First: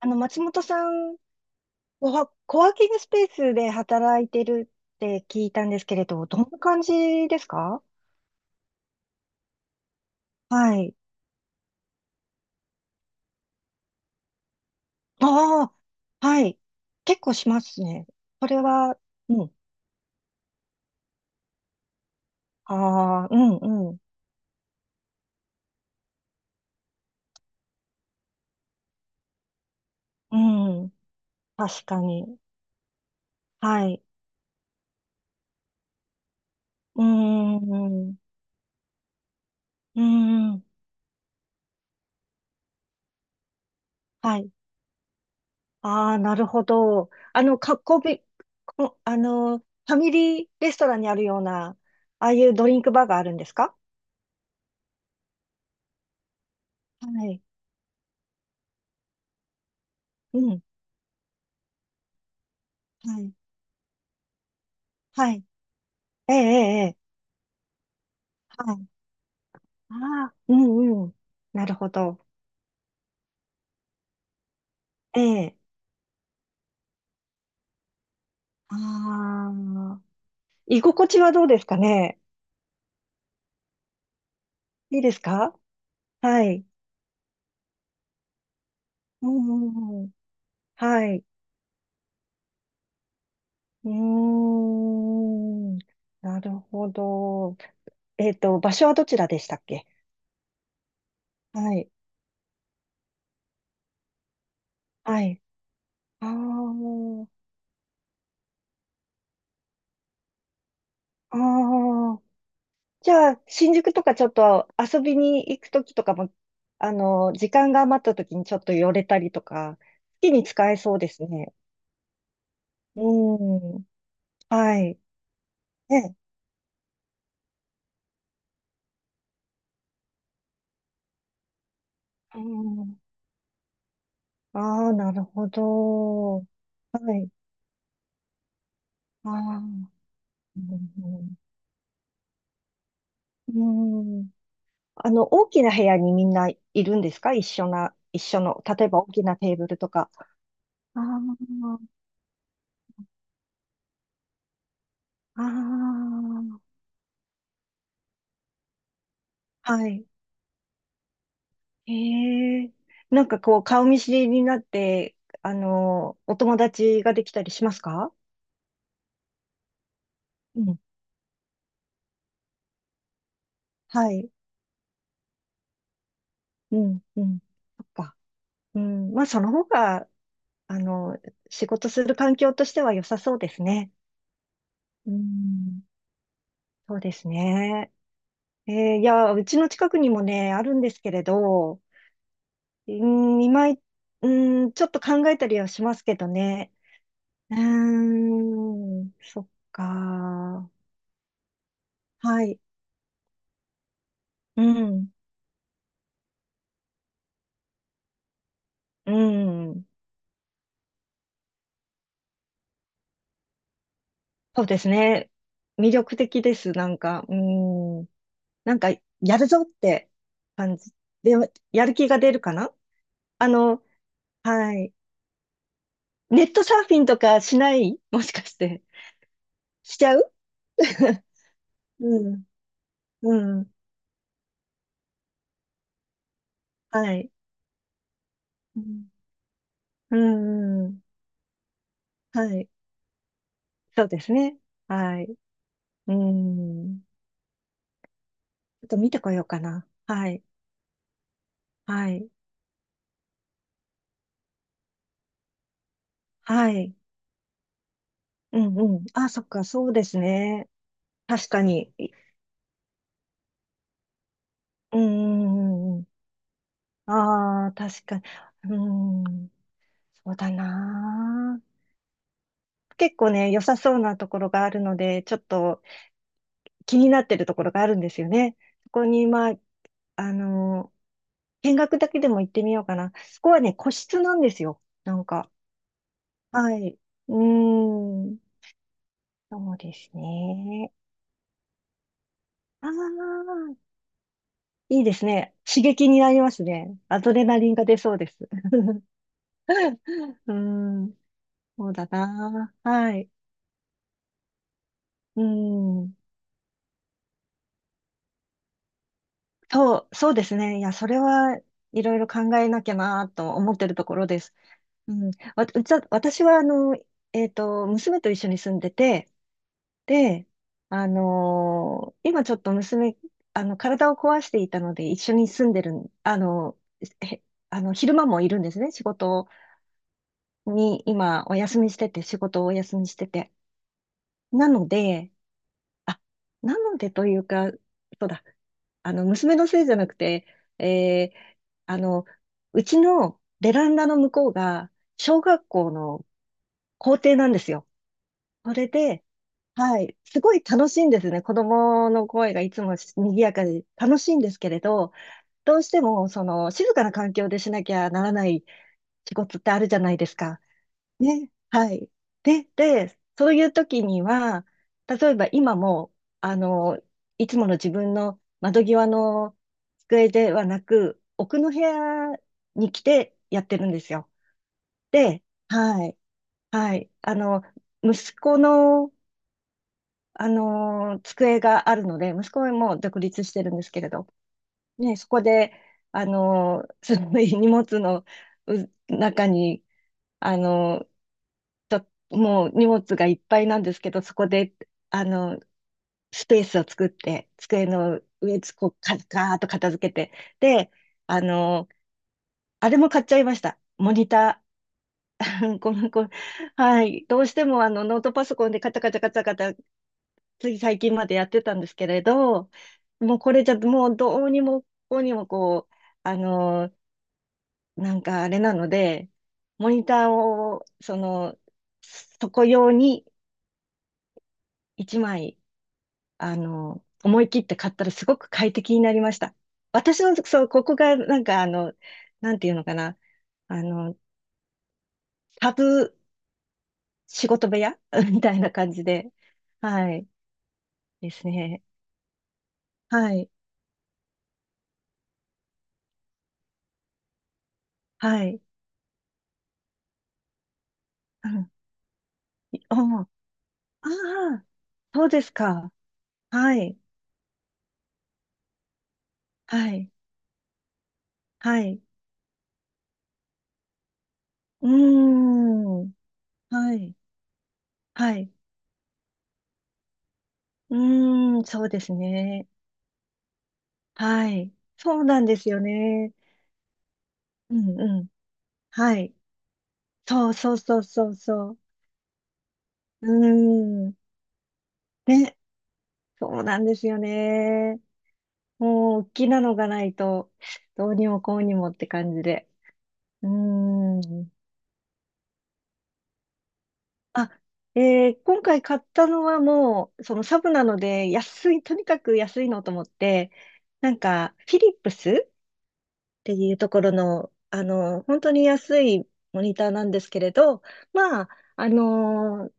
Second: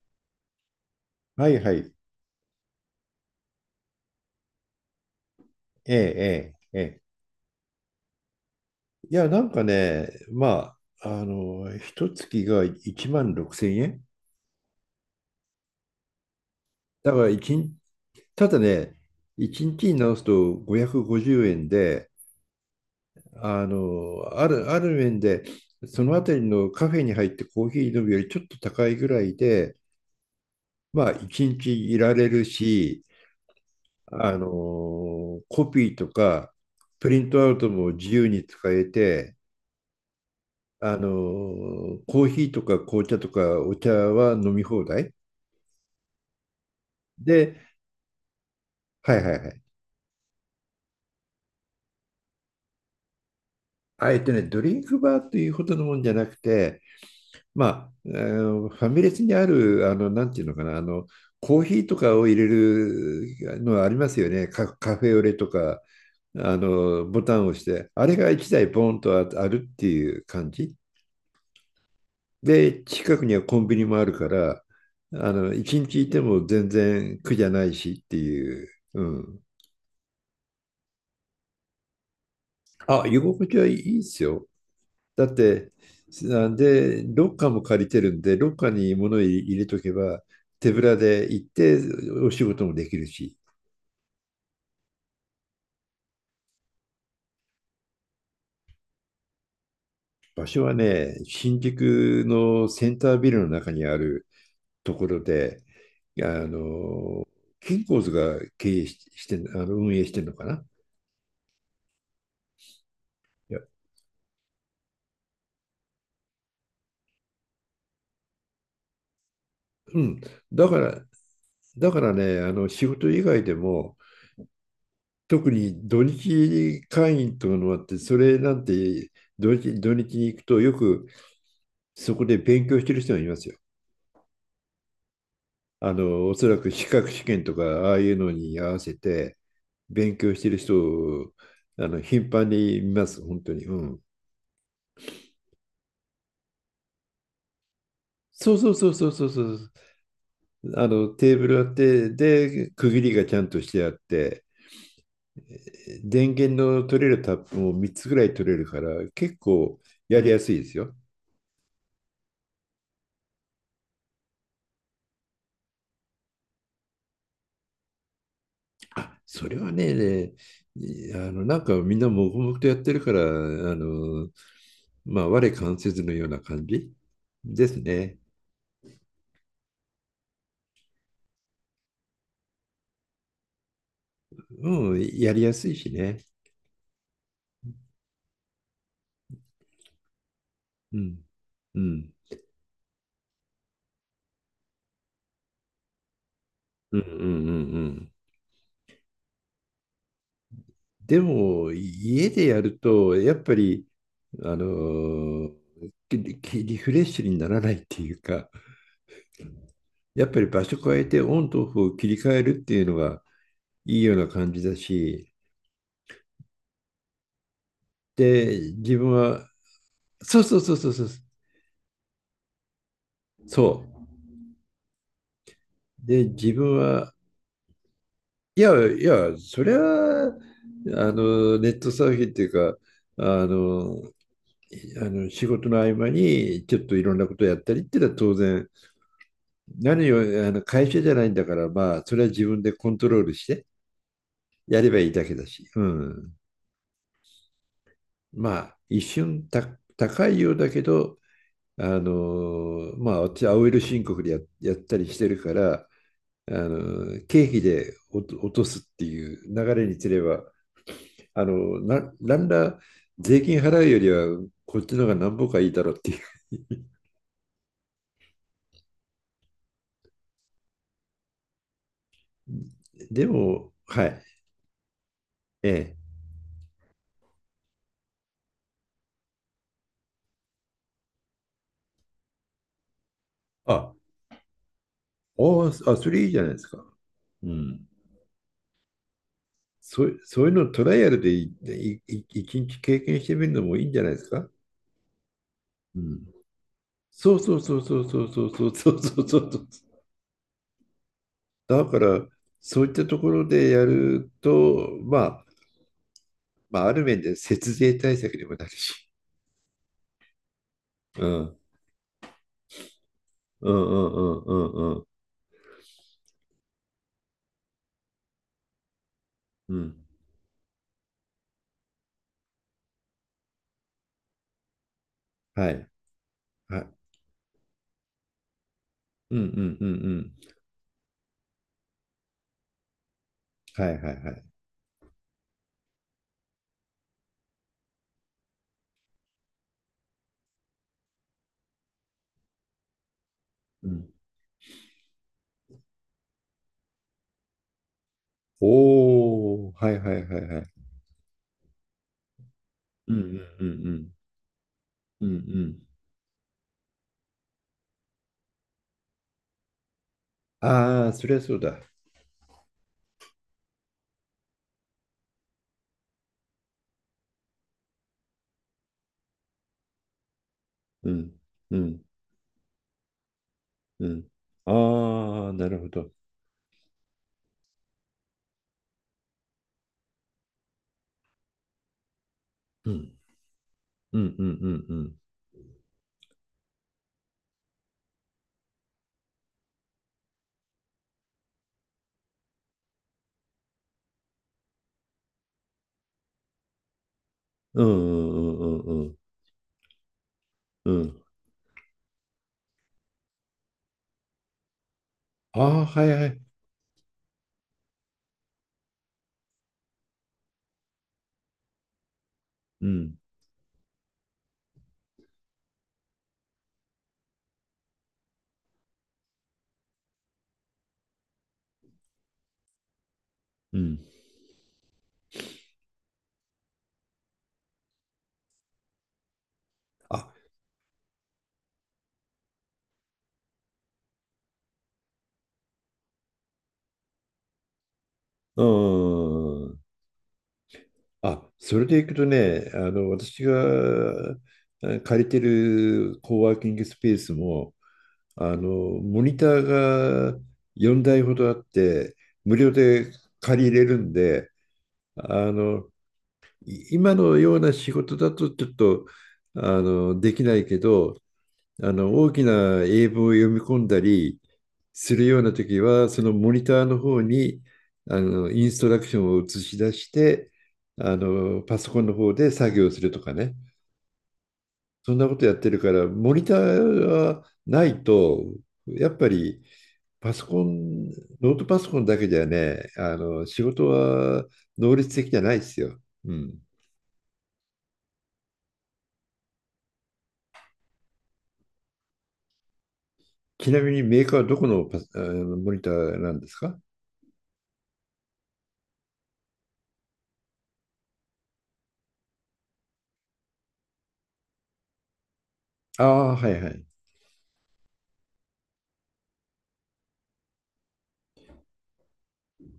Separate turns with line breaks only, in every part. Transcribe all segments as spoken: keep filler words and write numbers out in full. あの、松本さん
はいはい。
は、コワーキングスペースで働いてるって聞いたんです
え
け
え、
れど、どんな
ええ、え
感
え。
じですか？
いや、なんかね、
は
ま
い。
あ、あの、一月がいちまんろくせん円。
ああ、はい。
だか
結
ら
構し
一
ま
日、
すね。そ
た
れ
だね、
は、うん。
いちにちにちに直すとごひゃくごじゅうえんで、
ああ、うん、
あ
うん、
の、ある、ある面で、そのあたりのカフェに入ってコーヒー飲むよりちょっと高いぐらいで、
うん。
まあ、一
確
日い
か
られ
に。
るし、
はい。
あの、コピーとか、
うー
プリントアウトも
ん、
自
う
由に使えて、
ーん。
あのコーヒーとか紅茶とかお茶は
はい。
飲み放題
ああ、なるほど。あの、
で、
かっこび、こ
は
あ
いはいは
の、
い。
ファミリーレストランにあるような、ああいうドリンクバーがあるんですか？
あえてね、ドリンクバーというほどのもんじゃなくて、
はい。
まあ、あのファミレスにある、あの、なん
う
ていうの
ん。
かな、あの、コーヒーとかを入れ
は
る
い。
のありますよね、カ、カフェオ
は
レ
い。
とか、
ええ、え
あ
え、ええ。
の、ボタンを押して、あれがいちだい
はい。
ボンとああるって
あ
いう
あ、
感
う
じ。
んうん。なるほど。
で、近くにはコンビニもあるから、
え
あの、
え。
いちにちいても全然苦じゃないしっていう、うん。
ああ、居心地はどうですかね？
あ、居心地はいいですよ。
いいです
だっ
か？
て、
は
あ
い。
で、ロッカーも借りてるんで、ロッカーに物入
うん
入れとけ
うんうん。
ば、手ぶら
はい。
で行ってお仕事もできるし、
うーん。なるほど。えっと、場所はどちらでしたっけ？
場所はね、新
はい。
宿のセンタービルの中にあるとこ
は
ろ
い。
で、あ
あ
の、
あ、
キンコーズが経営し、してん、あの、運営してるのかな。
ああ。じゃあ、
いや、
新宿とかちょっと遊びに行くときとかも、あの、時間が余ったときにちょっと寄れたりとか、好
うん。
きに
だ
使え
か
そう
ら、
ですね。
だからね、あの、仕事以外で
うん。
も、
はい。
特に土
ね。
日会員というのがあって、それなんて土日、土日に行くとよくそこで
う
勉強して
ん。
る人がいますよ。
ああー、なるほ
あの、お
ど。
そらく資格
は
試
い。
験とかああいうのに合わせ
あ
て
あ。
勉強してる
う
人を
ん。
あの頻繁に見ます、本当
う
に。うん。
ん。あの、大きな部屋にみんないるんですか？一緒な、一緒
そう
の、
そう
例え
そう
ば
そ
大
う
き
そう
な
そ
テーブ
う。
ルとか。
あ
あ
の、テーブルあ
あ、
って、で、区切りがちゃんとしてあって、
ああ、
電源の取れるタップもみっつぐらい取れるから、結構
はい。
やりやすいですよ。
へえ。なんかこう、顔見知りになって、あの、お友達ができたりしますか？
あ、それはね、
うん。
いあの、なんかみんな黙々とやってるから、あ
は
の、
い。
まあ、我関せずのような感
う
じ
ん、うん。
です
そっか。
ね。
うん。まあ、その方が、あの、仕事する環境としては良さそうですね。
うん、
う
やりやすい
ん。
しね。
そうですね。えーいや、うちの近くにもね、あるんで
う
すけ
ん。
れ
う
ど、
ん。
うん、今い、うん、ちょっと考えたりはしますけどね。
うんうんう
う
んうん。
ーん、そっか。
でも、家
は
で
い。
やると、やっぱり、あ
うん。
のききリフレッシュにならないっていうか、
うん。
やっぱり場所変えてオンとオフを切り替えるっていうのがいいような感じ
そう
だ
ですね。
し、
魅力的です。なんか、うん。
で、
なんか、
自分
やる
は、
ぞって
そうそうそ
感
うそ
じ。
うそう、
で、やる気が出るかな？あ
そ
の、はい。
う。で、
ネ
自
ットサ
分
ーフィン
は、
とかしないもしかし
いや
て。
いや、そりゃ、
しちゃ
あ
う？
の、ネットサーフィ
う
ンって
ん。
いうか、
う
あ
ん。
の、いあの仕事の合間にちょっとい
は
ろんな
い。
ことやったりっていうのは当然、
うん。
何
う
よりあの
んう
会社
ん。
じゃないんだから、まあ、それは自
は
分
い。
でコントロールして
そうですね。
やればいい
は
だけ
い。
だし、う
う
ん。
ん。
まあ、
ちょっと
一
見てこよう
瞬
か
た
な。
高
は
い
い。
ようだけど、あ
はい。
の、まあ、私、青色申告でや、やったりしてるから、あ
はい。
の経費でおと落
う
とす
ん
っ
う
て
ん。あ、
い
そっ
う
か、
流れ
そう
に
で
す
す
れば
ね。
あ
確か
の、
に。
な、なんだ、税金払うよりは、こっち
うん
の方が何
う
歩かいいだ
ん
ろ
う
う
ん
っ
うん。
ていう。
ああ、確かに。うん、そうだな。結
で
構ね、良
も、
さそう
は
な
い、
ところがあるので、ちょっ
え
と
え。
気になってるところがあるんですよね。そこに、まあ、あの、見学だけでも行ってみようかな。そこはね、個
あ、
室なんですよ。なんか。
あ、あ、それいいじゃないです
は
か。
い。うー
うん。
ん、そうで
そ
す
う、そういうのト
ね。
ライアルでいいい一日
あ
経験してみる
あ、
のもいいんじゃないですか。
いいですね。刺
う
激に
ん。
なりますね。アド
そう
レ
そ
ナ
う
リン
そう
が出
そう
そう
そ
で
うそ
す。
うそうそ うそうそう。
うーん、
だ
そう
か
だ
ら、
な。
そういった
は
と
い。
ころでやると、
う
まあ、
ん。
まあ、ある面で節税対策にもなるし。
そう、そうですね。いや、それ
うん。
はいろいろ考えなきゃなと
う
思
ん
っ
う
てると
ん
こ
う
ろ
ん
で
う
す。
んうん。
うん。わ、うちは私は、あの、えっと、娘と一緒に住んでて、
うん。
で、あのー今ちょっと娘、あの、体を壊していたので、一緒に住
は
んで
い。
るん、あの、
はい。
へ、あの、昼間もいるんですね。仕
うんう
事
んうんうん。
に、今、お休みしてて、仕事をお休みしてて。
はいはいはい。
なので、あ、なのでというか、そうだ、あの、娘のせいじゃなくて、えーあの、うちのベラ
う
ンダ
ん。
の向こうが、小学校の校庭なんですよ。それで、
おおはい
は
は
い、
いは
す
い
ご
は
い
い。
楽しいんですね。子供の声がいつも
うんうんう
賑
ん
やかで
うん。
楽しいんですけれど、
うんう
どう
ん。
しても、その、静かな環境でしなきゃならない仕事ってあるじゃないですか。
ああ、そりゃ
ね、
そうだ。
はい。で、で、そういう時には、例えば今も、あの、いつもの自分の窓際の机ではな
う
く、
ん
奥の部
うん
屋に来てやってるんで
う
すよ。
ん。
で、
ああ、なるほ
は
ど。
い、はい。あの、息子の、あの、机があるので、息子は
う
もう
ん
独立してるんですけれ
う
ど、
んうんうんう
ね、
ん。
そこで、あの、その 荷物のう中に、あの、ともう荷物がいっぱいなんですけど、そこで、あの、スペースを作って、
う
机
ん
の
うん
上、こう、
うんうん
かガーッと片付けて、
う
で、
ん。うん。
あの、あれも買っちゃいました。モニター。
あ あ、
こ
はい
のこ
は
の
い。
はい。どうしてもあのノートパソコンでカタカタカタカタ、つい最近までやってたんですけれど、
うん
もうこれじゃ、もうどうにもこうにもこう、あの、なんかあれなので、モニターを、その、そこ用に
うん。
いちまいあの、思い切って買ったらすごく快適になりました。私
あ、
の、そう、ここが、なんか、あの、なんていうのかな、あの、タブ仕事部屋 みたいな感じ
う
で、
ん。
はい、で
あ、
す
そ
ね。
れでいくとね、あの、
は
私
い、
がえー借りてるコワーキングスペースも、
は
あの、
い。
モニターがよんだいほ
う
どあっ
ん、
て、無料
お
で
あ。
借りれるんで、
あー、そう
あ
です
の、
か。は
い
い、
今のような仕事だとちょっと、あ
はい、
の、できないけど、
は
あ
い。
の、大きな英文を読み込んだり
うー
するような時は、
ん、
そのモニター
は
の
い、
方に、あ
は
の、
い。
インストラクションを映し出して、
う
あの、
ーん、
パ
そう
ソコ
で
ン
す
の方で
ね。
作業するとかね。
はい。
そん
そう
なこ
なん
とやっ
です
てる
よ
から、
ね。
モニターは
う
な
ん、
い
うん。
と、やっ
は
ぱ
い。
りパソ
そう
コ
そうそう
ン、
そう
ノート
そ
パ
う。
ソコンだけじゃね、あ
う
の仕事
ーん。
は能率的じゃな
ね、
いですよ。うん。
そうなんですよね。もう、大きなのがないと、どうにもこうにもって感じで。うー
ちなみにメーカーは
ん。
どこのパス、あのモニターなんですか？
あ、えー今回買ったのはもう、そのサブなので、安い、とにかく安いのと思って、なんか、フィリップスっ
ああ、は
て
いはい。
いう
う
ところの、あの、本当に安いモニターなんですけれど、まあ、あのー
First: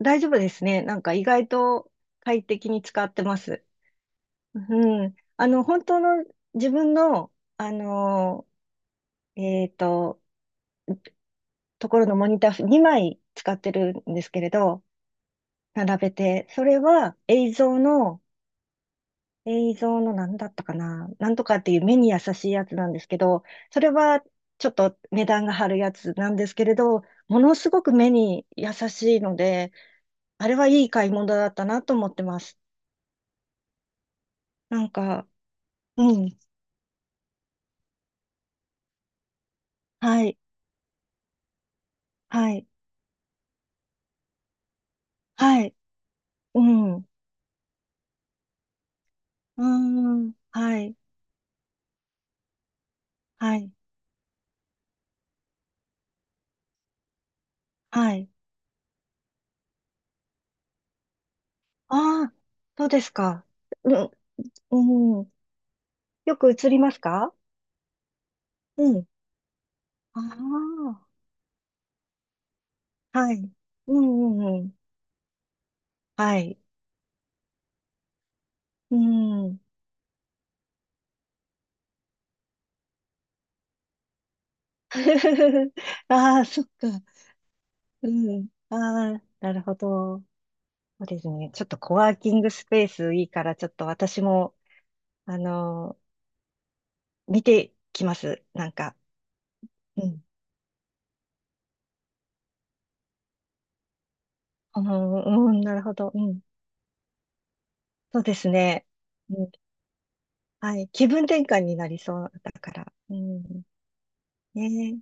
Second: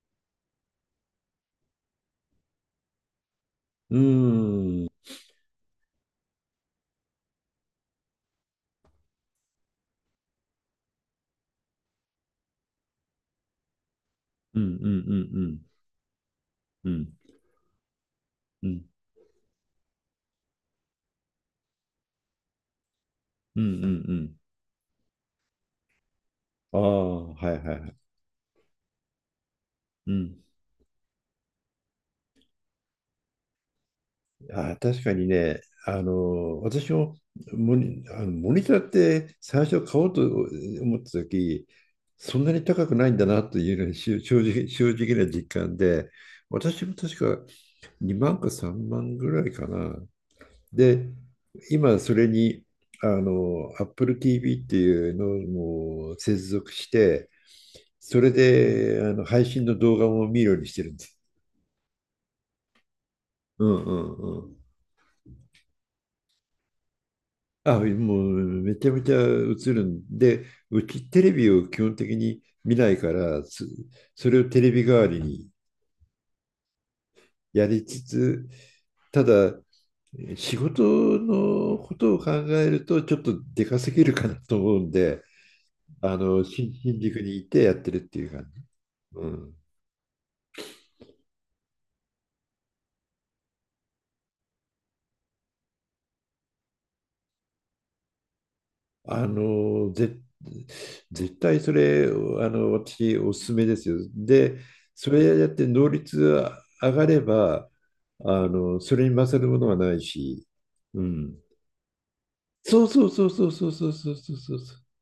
大丈夫ですね。なんか意外と快適に使ってます。
ーん。うん
うん。あの、本当の自分の、あのーえっと、ところのモニターにまい使ってるんですけれ
うんう
ど、
ん
並べて、それ
うん。う
は
ん
映像の、
うん
映像の何だったかな、なんとかっていう目に優しいやつなんですけど、
うん
そ
う
れは
ん
ちょっと値段が張るやつなんですけれ
うん。あ
ど、
あ、
も
は
の
い
す
はい
ご
は
く
い。
目に優しいので、
うん。
あれはいい買い物だったなと思ってます。
あ、
なん
確かに
か、
ね、あ
うん、
の、私もモニ、あのモニターって最初買おうと
はい、
思った時、そん
は
なに
い、
高くないんだなというのが正正直、正直な実
はい、
感で、
う
私も
ん、う
確かにまんかさんまんぐらい
ー
かな。
ん、はい。
で、今それに、あ
はい。
の、Apple ティーブイ っていうのも接続して、
は
そ
い。
れであの配信の動画も見るようにしてるんです。
ああ、そうですか。
うん
うん、
うん、
うん。よく映りますか？
あ、もうめち
う
ゃめ
ん。
ちゃ映るんで、う
あ
ちテレビを基本的に見ないか
あ、はい。
ら、つ
う
そ
ん
れ
う
を
ん
テ
う
レ
ん。
ビ代わりに
はい。
やりつつ、
う
た
ん。
だ仕事のことを考えるとちょっとでかすぎるかなと思うんで、あ
あ
の、
あ、そっ
新
か。
新宿にいてやってるっ
う
ていう
ん。
感じ。
ああ、
う
な
ん。
るほど。そうですね。ちょっとコワーキングスペースいいから、ちょっと私も、あのー見てきます。なんか。
あの
う
ぜ
ん。
絶対それあの私おすすめですよ。で、
う
それや
ん、
っ
うん。
て
なる
能
ほど。
率
うん。
が上がれば
そう
あ
です
の
ね。
それに勝
う
る
ん。
ものはないし、
はい。
う
気分
ん、
転換になりそうだか
そう
ら。
そう
う
そうそう
ん。
そうそうそうそうそう
ね
そう
え。